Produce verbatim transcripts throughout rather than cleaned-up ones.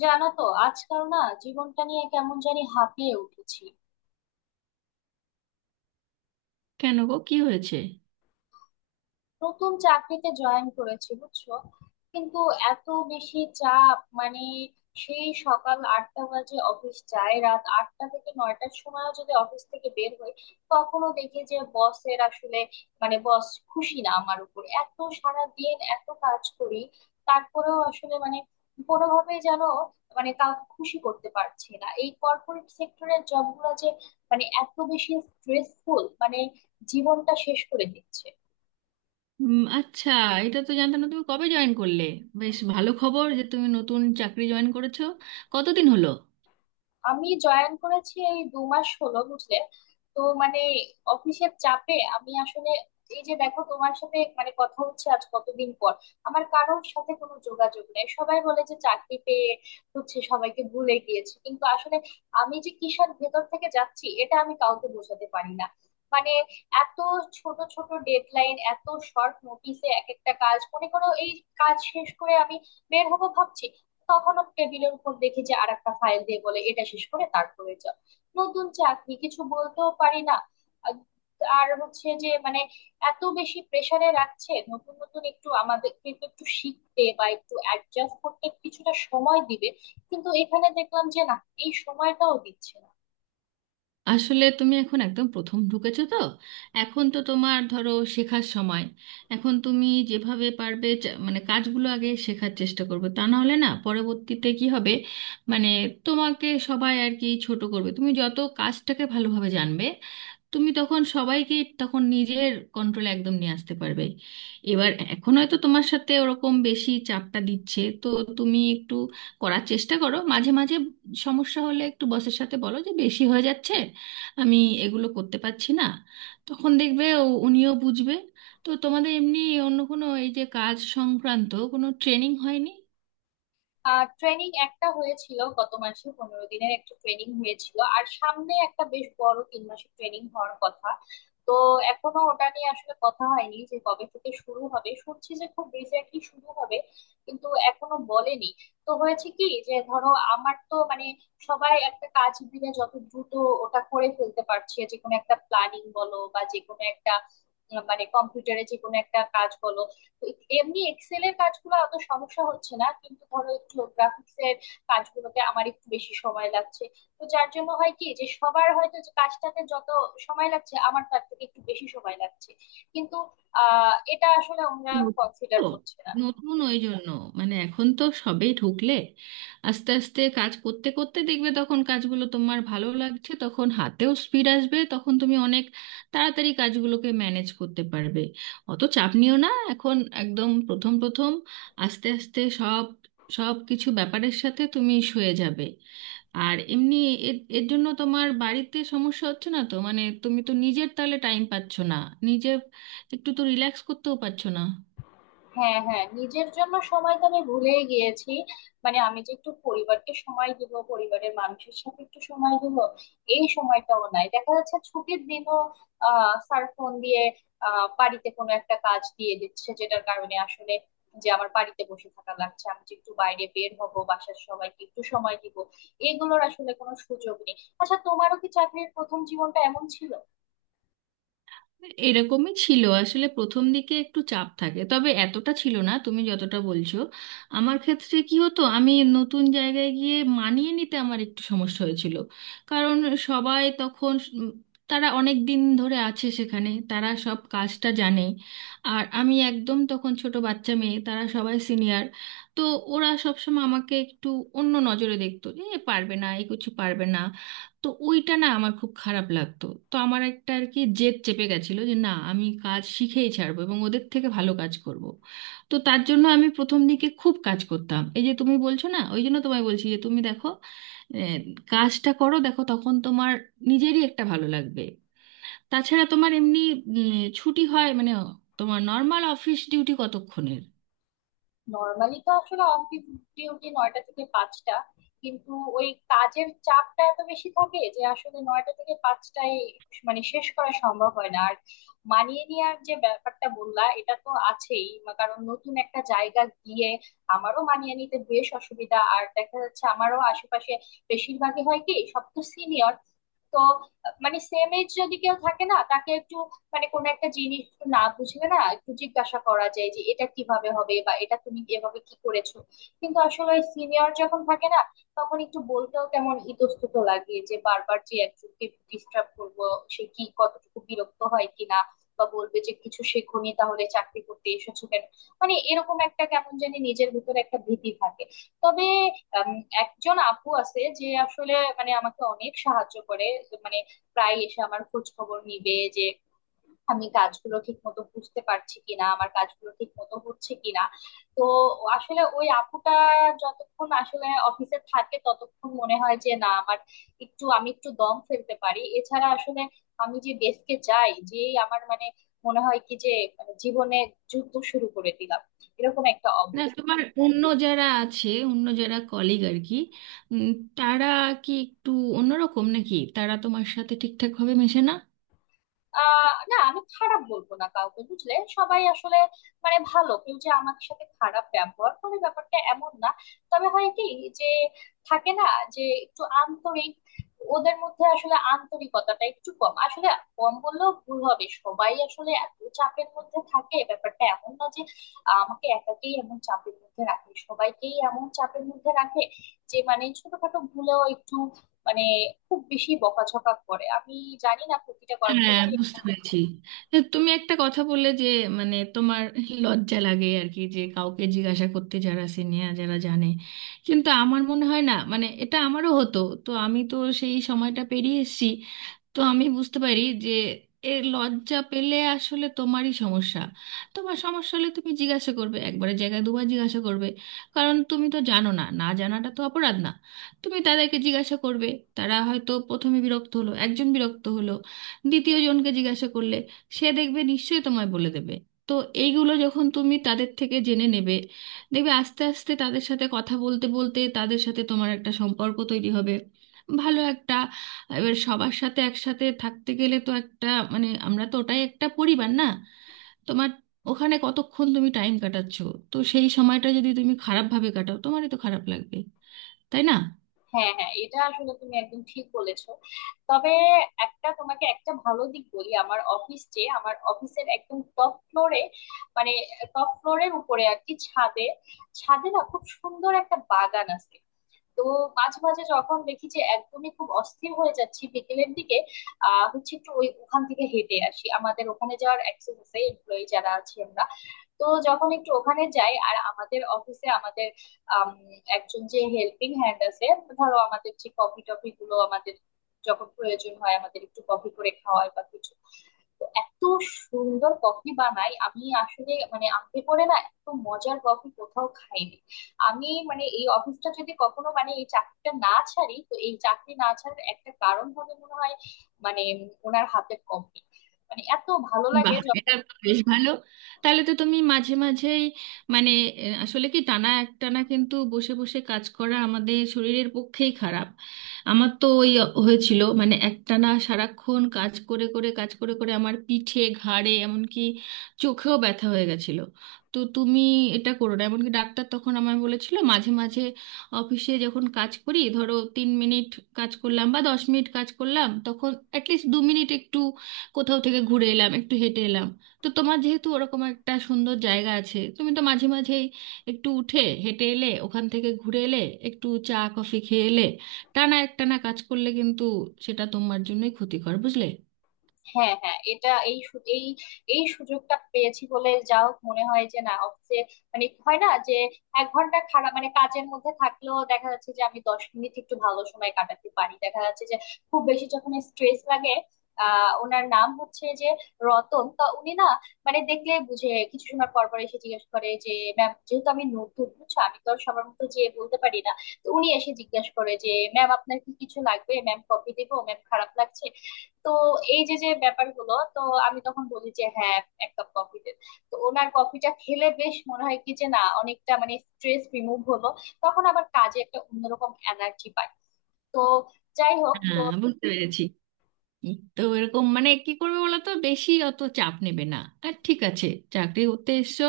জানো তো, আজকাল না জীবনটা নিয়ে কেমন জানি হাঁপিয়ে উঠেছি। কেন গো, কি হয়েছে? নতুন চাকরিতে জয়েন করেছি, বুঝছো? কিন্তু এত বেশি চাপ, মানে সেই সকাল আটটা বাজে অফিস যায়, রাত আটটা থেকে নয়টার সময় যদি অফিস থেকে বের হই, তখনও দেখি যে বসের আসলে মানে বস খুশি না আমার উপর। এত সারা দিন এত কাজ করি, তারপরেও আসলে মানে কোনোভাবেই যেন মানে কাউকে খুশি করতে পারছি না। এই কর্পোরেট সেক্টরের জবগুলো যে মানে এত বেশি স্ট্রেসফুল, মানে জীবনটা শেষ করে দিচ্ছে। উম, আচ্ছা। এটা তো জানতাম না, তুমি কবে জয়েন করলে? বেশ ভালো খবর যে তুমি নতুন চাকরি জয়েন করেছো। কতদিন হলো? আমি জয়েন করেছি এই দু মাস হলো, বুঝলে। তো মানে অফিসের চাপে আমি আসলে, এই যে দেখো তোমার সাথে মানে কথা হচ্ছে আজ কতদিন পর। আমার কারোর সাথে কোনো যোগাযোগ নেই। সবাই বলে যে চাকরি পেয়ে হচ্ছে সবাইকে ভুলে গিয়েছে, কিন্তু আসলে আমি যে কিসের ভেতর থেকে যাচ্ছি এটা আমি কাউকে বোঝাতে পারি না। মানে এত ছোট ছোট ডেডলাইন, এত শর্ট নোটিসে এক একটা কাজ। মনে করো এই কাজ শেষ করে আমি বের হবো ভাবছি, তখনও টেবিলের উপর দেখি যে আর একটা ফাইল দিয়ে বলে এটা শেষ করে তারপরে যাও। নতুন চাকরি কিছু বলতেও পারি না। আর আর হচ্ছে যে মানে এত বেশি প্রেসারে রাখছে। নতুন নতুন একটু আমাদের কিন্তু একটু শিখতে বা একটু অ্যাডজাস্ট করতে কিছুটা সময় দিবে, কিন্তু এখানে দেখলাম যে না, এই সময়টাও দিচ্ছে না। আসলে তুমি এখন একদম প্রথম ঢুকেছো তো। এখন তো তোমার ধরো শেখার সময়। এখন তুমি যেভাবে পারবে চা- মানে কাজগুলো আগে শেখার চেষ্টা করবে, তা না হলে না পরবর্তীতে কি হবে? মানে তোমাকে সবাই আর কি ছোট করবে। তুমি যত কাজটাকে ভালোভাবে জানবে, তুমি তখন সবাইকে তখন নিজের কন্ট্রোলে একদম নিয়ে আসতে পারবে। এবার এখন হয়তো তোমার সাথে ওরকম বেশি চাপটা দিচ্ছে তো, তুমি একটু করার চেষ্টা করো মাঝে মাঝে। সমস্যা হলে একটু বসের সাথে বলো যে বেশি হয়ে যাচ্ছে, আমি এগুলো করতে পারছি না। তখন দেখবে ও- উনিও বুঝবে। তো তোমাদের এমনি অন্য কোনো এই যে কাজ সংক্রান্ত কোনো ট্রেনিং হয়নি? আহ ট্রেনিং একটা হয়েছিল গত মাসে, পনেরো দিনের একটা ট্রেনিং হয়েছিল, আর সামনে একটা বেশ বড় তিন মাসের ট্রেনিং হওয়ার কথা। তো এখনো ওটা নিয়ে আসলে কথা হয়নি যে কবে থেকে শুরু হবে। শুনছি যে খুব রিসেন্টলি শুরু হবে, কিন্তু এখনো বলেনি। তো হয়েছে কি যে ধরো আমার তো মানে সবাই একটা কাজ দিলে যত দ্রুত ওটা করে ফেলতে পারছে, যে কোনো একটা প্ল্যানিং বলো বা যে কোনো একটা আহ, মানে কম্পিউটারে যে কোনো একটা কাজ বলো, এমনি এক্সেল এর কাজগুলো অত সমস্যা হচ্ছে না, কিন্তু ধরো একটু গ্রাফিক্স এর কাজগুলোতে আমার একটু বেশি সময় লাগছে। তো যার জন্য হয় কি যে সবার হয়তো যে কাজটাতে যত সময় লাগছে আমার তার থেকে একটু বেশি সময় লাগছে। কিন্তু আহ এটা আসলে আমরা নতুন, কনসিডার তো করছি না। নতুন ওই জন্য, মানে এখন তো সবেই ঢুকলে। আস্তে আস্তে কাজ করতে করতে দেখবে তখন কাজগুলো তোমার ভালো লাগছে, তখন হাতেও স্পিড আসবে, তখন তুমি অনেক তাড়াতাড়ি কাজগুলোকে ম্যানেজ করতে পারবে। অত চাপ নিও না এখন, একদম প্রথম প্রথম। আস্তে আস্তে সব সব কিছু ব্যাপারের সাথে তুমি সয়ে যাবে। আর এমনি এর এর জন্য তোমার বাড়িতে সমস্যা হচ্ছে না তো? মানে তুমি তো নিজের তাহলে টাইম পাচ্ছ না, নিজে একটু তো রিল্যাক্স করতেও পারছো না। হ্যাঁ, হ্যাঁ, নিজের জন্য সময় তো আমি ভুলেই গিয়েছি। মানে আমি যে একটু পরিবারকে সময় দিব, পরিবারের মানুষের সাথে একটু সময় দিব, এই সময়টাও নাই। দেখা যাচ্ছে ছুটির দিনও আহ স্যার ফোন দিয়ে আহ বাড়িতে কোনো একটা কাজ দিয়ে দিচ্ছে, যেটার কারণে আসলে যে আমার বাড়িতে বসে থাকা লাগছে। আমি যে একটু বাইরে বের হব, বাসার সবাইকে একটু সময় দিব, এগুলোর আসলে কোনো সুযোগ নেই। আচ্ছা, তোমারও কি চাকরির প্রথম জীবনটা এমন ছিল? এরকমই ছিল আসলে। প্রথম দিকে একটু চাপ থাকে, তবে এতটা ছিল না তুমি যতটা বলছো। আমার ক্ষেত্রে কি হতো, আমি নতুন জায়গায় গিয়ে মানিয়ে নিতে আমার একটু সমস্যা হয়েছিল। কারণ সবাই তখন উম, তারা অনেক দিন ধরে আছে সেখানে, তারা সব কাজটা জানে। আর আমি একদম তখন ছোট বাচ্চা মেয়ে, তারা সবাই সিনিয়র। তো ওরা সবসময় আমাকে একটু অন্য নজরে দেখতো, এ পারবে না, এ কিছু পারবে না। তো ওইটা না আমার খুব খারাপ লাগতো। তো আমার একটা আর কি জেদ চেপে গেছিল যে না, আমি কাজ শিখেই ছাড়বো এবং ওদের থেকে ভালো কাজ করব। তো তার জন্য আমি প্রথম দিকে খুব কাজ করতাম। এই যে তুমি বলছো না, ওই জন্য তোমায় বলছি যে তুমি দেখো, আহ, কাজটা করো, দেখো তখন তোমার নিজেরই একটা ভালো লাগবে। তাছাড়া তোমার এমনি উম, ছুটি হয় মানে, তোমার নর্মাল অফিস ডিউটি কতক্ষণের? নর্মালি তো আসলে অফিস ডিউটি নয়টা থেকে পাঁচটা, কিন্তু ওই কাজের চাপটা এত বেশি থাকে যে আসলে নয়টা থেকে পাঁচটায় মানে শেষ করা সম্ভব হয় না। আর মানিয়ে নেওয়ার যে ব্যাপারটা বললা, এটা তো আছেই মা- কারণ নতুন একটা জায়গা গিয়ে আমারও মানিয়ে নিতে বেশ অসুবিধা। আর দেখা যাচ্ছে আমারও আশেপাশে বেশিরভাগই হয় কি সব তো সিনিয়র। তো মানে সেম এজ যদি কেউ থাকে না, তাকে একটু মানে কোনো একটা জিনিস একটু না বুঝলে না একটু জিজ্ঞাসা করা যায় যে এটা কিভাবে হবে বা এটা তুমি এভাবে কি করেছো। কিন্তু আসলে সিনিয়র যখন থাকে না, তখন একটু বলতেও কেমন ইতস্তত লাগে যে বারবার যে একজনকে ডিস্টার্ব করবো, সে কি কতটুকু বিরক্ত হয় কিনা, বা বলবে যে কিছু শেখোনি তাহলে চাকরি করতে এসেছো কেন। মানে এরকম একটা কেমন জানি নিজের ভিতরে একটা ভীতি থাকে। তবে আম, একজন আপু আছে যে আসলে মানে আমাকে অনেক সাহায্য করে। মানে প্রায় এসে আমার খোঁজ খবর নিবে যে আমি কাজগুলো ঠিক মতো বুঝতে পারছি কিনা, আমার কাজগুলো ঠিক মতো হচ্ছে কিনা। তো আসলে ওই আপুটা যতক্ষণ আসলে অফিসে থাকে ততক্ষণ মনে হয় যে না, আমার একটু, আমি একটু দম ফেলতে পারি। এছাড়া আসলে আমি যে ডেস্কে যাই যেই, আমার মানে মনে হয় কি যে মানে জীবনে যুদ্ধ শুরু করে দিলাম, এরকম একটা না অবস্থা। তোমার অন্য যারা আছে, অন্য যারা কলিগ আর কি, উম, তারা কি একটু অন্যরকম, নাকি তারা তোমার সাথে ঠিকঠাক ভাবে মেশে না? আহ না, আমি খারাপ বলবো না কাউকে, বুঝলে, সবাই আসলে মানে ভালো, কেউ যে আমাদের সাথে খারাপ ব্যবহার করে ব্যাপারটা এমন না। তবে হয় কি যে থাকে না যে একটু আন্তরিক, ওদের মধ্যে আসলে আন্তরিকতাটা একটু কম। আসলে কম বললেও ভুল হবে, সবাই আসলে এত চাপের মধ্যে থাকে, ব্যাপারটা এমন না যে আহ, আমাকে একাকেই এমন চাপের মধ্যে রাখে, সবাইকেই এমন চাপের মধ্যে রাখে যে মানে ছোটখাটো ভুলেও একটু মানে খুব বেশি বকাঝকা করে। আমি জানি না প্রতিটা হ্যাঁ, কর্মক্ষেত্রে। বুঝতে পেরেছি। এ, তুমি একটা কথা বললে যে, মানে তোমার লজ্জা লাগে আর কি, যে কাউকে জিজ্ঞাসা করতে যারা সিনিয়র যারা জানে। কিন্তু আমার মনে হয় না, মানে এটা আমারও হতো, তো আমি তো সেই সময়টা পেরিয়ে এসেছি। তো আমি বুঝতে পারি যে এ লজ্জা পেলে আসলে তোমারই সমস্যা। তোমার সমস্যা হলে তুমি জিজ্ঞাসা করবে, একবারের জায়গায় দুবার জিজ্ঞাসা করবে। কারণ তুমি তো জানো না, না জানাটা তো অপরাধ না। তুমি তাদেরকে জিজ্ঞাসা করবে। তারা হয়তো প্রথমে বিরক্ত হলো, একজন বিরক্ত হলো, দ্বিতীয় জনকে জিজ্ঞাসা করলে সে দেখবে নিশ্চয়ই তোমায় বলে দেবে। তো এইগুলো যখন তুমি তাদের থেকে জেনে নেবে, দেখবে আস্তে আস্তে তাদের সাথে কথা বলতে বলতে তাদের সাথে তোমার একটা সম্পর্ক তৈরি হবে, ভালো একটা। এবার সবার সাথে একসাথে থাকতে গেলে তো একটা মানে আমরা তো ওটাই একটা পরিবার না? তোমার ওখানে কতক্ষণ তুমি টাইম কাটাচ্ছো, তো সেই সময়টা যদি তুমি খারাপভাবে কাটাও, তোমারই তো খারাপ লাগবে, তাই না? হ্যাঁ, হ্যাঁ, এটা আসলে তুমি একদম ঠিক বলেছো। তবে একটা তোমাকে একটা ভালো দিক বলি, আমার অফিস যে, আমার অফিসের একদম টপ ফ্লোরে, মানে টপ ফ্লোরের উপরে আর কি, ছাদে। ছাদে না খুব সুন্দর একটা বাগান আছে। তো মাঝে মাঝে যখন দেখি যে একদমই খুব অস্থির হয়ে যাচ্ছি বিকেলের দিকে, আহ হচ্ছে একটু ওই ওখান থেকে হেঁটে আসি। আমাদের ওখানে যাওয়ার অ্যাক্সেস আছে, এমপ্লয়ি যারা আছি আমরা। তো যখন একটু ওখানে যাই, আর আমাদের অফিসে আমাদের আম, একজন যে হেল্পিং হ্যান্ড আছে, ধরো আমাদের যে কফি টফি গুলো, আমাদের যখন প্রয়োজন হয় আমাদের একটু কফি করে খাওয়ায় বা কিছু। তো এত সুন্দর কফি বানায়, আমি আসলে মানে আমাকে করে না, এত মজার কফি কোথাও খাইনি আমি। মানে এই অফিসটা যদি কখনো মানে এই চাকরিটা না ছাড়ি, তো এই চাকরি না ছাড়ার একটা কারণ হবে মনে হয় মানে উম, ওনার হাতের কফি, মানে এত ভালো লাগে বাহ, যখন। এটা বেশ ভালো। তাহলে তো তুমি মাঝে মাঝেই মানে আহ, আসলে কি, টানা একটানা কিন্তু বসে বসে কাজ করা আমাদের শরীরের পক্ষেই খারাপ। আমার তো ওই হয়েছিল, মানে একটানা সারাক্ষণ কাজ করে করে কাজ করে করে আমার পিঠে, ঘাড়ে এমনকি চোখেও ব্যথা হয়ে গেছিল। তো তুমি এটা করো না। এমনকি ডাক্তার তখন আমায় বলেছিল মাঝে মাঝে অফিসে যখন কাজ করি, ধরো তিন মিনিট কাজ করলাম বা দশ মিনিট কাজ করলাম, তখন অ্যাটলিস্ট দু মিনিট একটু কোথাও থেকে ঘুরে এলাম, একটু হেঁটে এলাম। তো তোমার যেহেতু ওরকম একটা সুন্দর জায়গা আছে, তুমি তো মাঝে মাঝেই একটু উঠে হেঁটে এলে, ওখান থেকে ঘুরে এলে, একটু চা কফি খেয়ে এলে। টানা একটানা কাজ করলে কিন্তু সেটা তোমার জন্যই ক্ষতিকর, বুঝলে? হ্যাঁ, হ্যাঁ, এটা এই সু- এই এই সুযোগটা পেয়েছি বলে যাও মনে হয় যে না অফিসে মানে হয় না যে এক ঘন্টা খারাপ মানে কাজের মধ্যে থাকলেও দেখা যাচ্ছে যে আমি দশ মিনিট একটু ভালো সময় কাটাতে পারি। দেখা যাচ্ছে যে খুব বেশি যখন স্ট্রেস লাগে, আহ ওনার নাম হচ্ছে যে রতন, তা উনি না মানে দেখলে বুঝে কিছু সময় পর পর এসে জিজ্ঞেস করে যে ম্যাম, যেহেতু আমি নতুন বুঝছো আমি তো আর সবার মতো যেয়ে বলতে পারি না। তো উনি এসে জিজ্ঞেস করে যে ম্যাম আপনার কি কিছু লাগবে, ম্যাম কফি দিব, ম্যাম খারাপ লাগছে। তো এই যে যে ব্যাপারগুলো তো আমি তখন বলি যে হ্যাঁ, এক কাপ কফি দে। তো ওনার কফিটা খেলে বেশ মনে হয় কি যে না অনেকটা মানে স্ট্রেস রিমুভ হলো, তখন আবার কাজে একটা অন্যরকম এনার্জি পাই। তো যাই হোক, তো হ্যাঁ, বুঝতে পেরেছি। এই তো এরকম, মানে কি করবে বলো, তো বেশি অত চাপ নেবে না আর, ঠিক আছে? চাকরি করতে এসছো,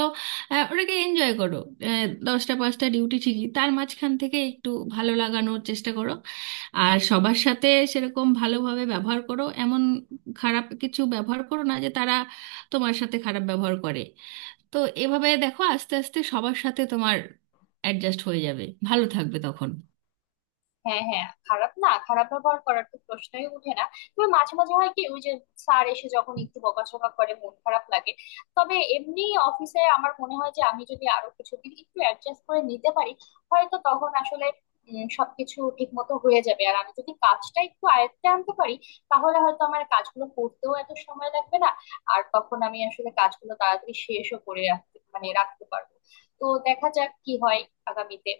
আহ, ওটাকে এনজয় করো। আহ, দশটা পাঁচটা ডিউটি ঠিকই, তার মাঝখান থেকে একটু ভালো লাগানোর চেষ্টা করো। আর সবার সাথে সেরকম ভালোভাবে ব্যবহার করো, এমন খারাপ কিছু ব্যবহার করো না যে তারা তোমার সাথে খারাপ ব্যবহার করে। তো এভাবে দেখো, আস্তে আস্তে সবার সাথে তোমার অ্যাডজাস্ট হয়ে যাবে, ভালো থাকবে তখন। হ্যাঁ, হ্যাঁ, খারাপ না, খারাপ ব্যবহার করার তো প্রশ্নই উঠে না। তবে মাঝে মাঝে হয় কি, ওই যে স্যার এসে যখন একটু বকাঝকা করে, মন খারাপ লাগে। তবে এমনি অফিসে আমার মনে হয় যে আমি যদি আরো কিছুদিন একটু অ্যাডজাস্ট করে নিতে পারি, হয়তো তখন আসলে উম, সবকিছু ঠিক মতো হয়ে যাবে। আর আমি যদি কাজটা একটু আয়ত্তে আনতে পারি, তাহলে হয়তো আমার কাজগুলো করতেও এত সময় লাগবে না। আর তখন আমি আসলে কাজগুলো তাড়াতাড়ি শেষও করে রাখতে মানে রাখতে পারবো। তো দেখা যাক কি হয় আগামীতে।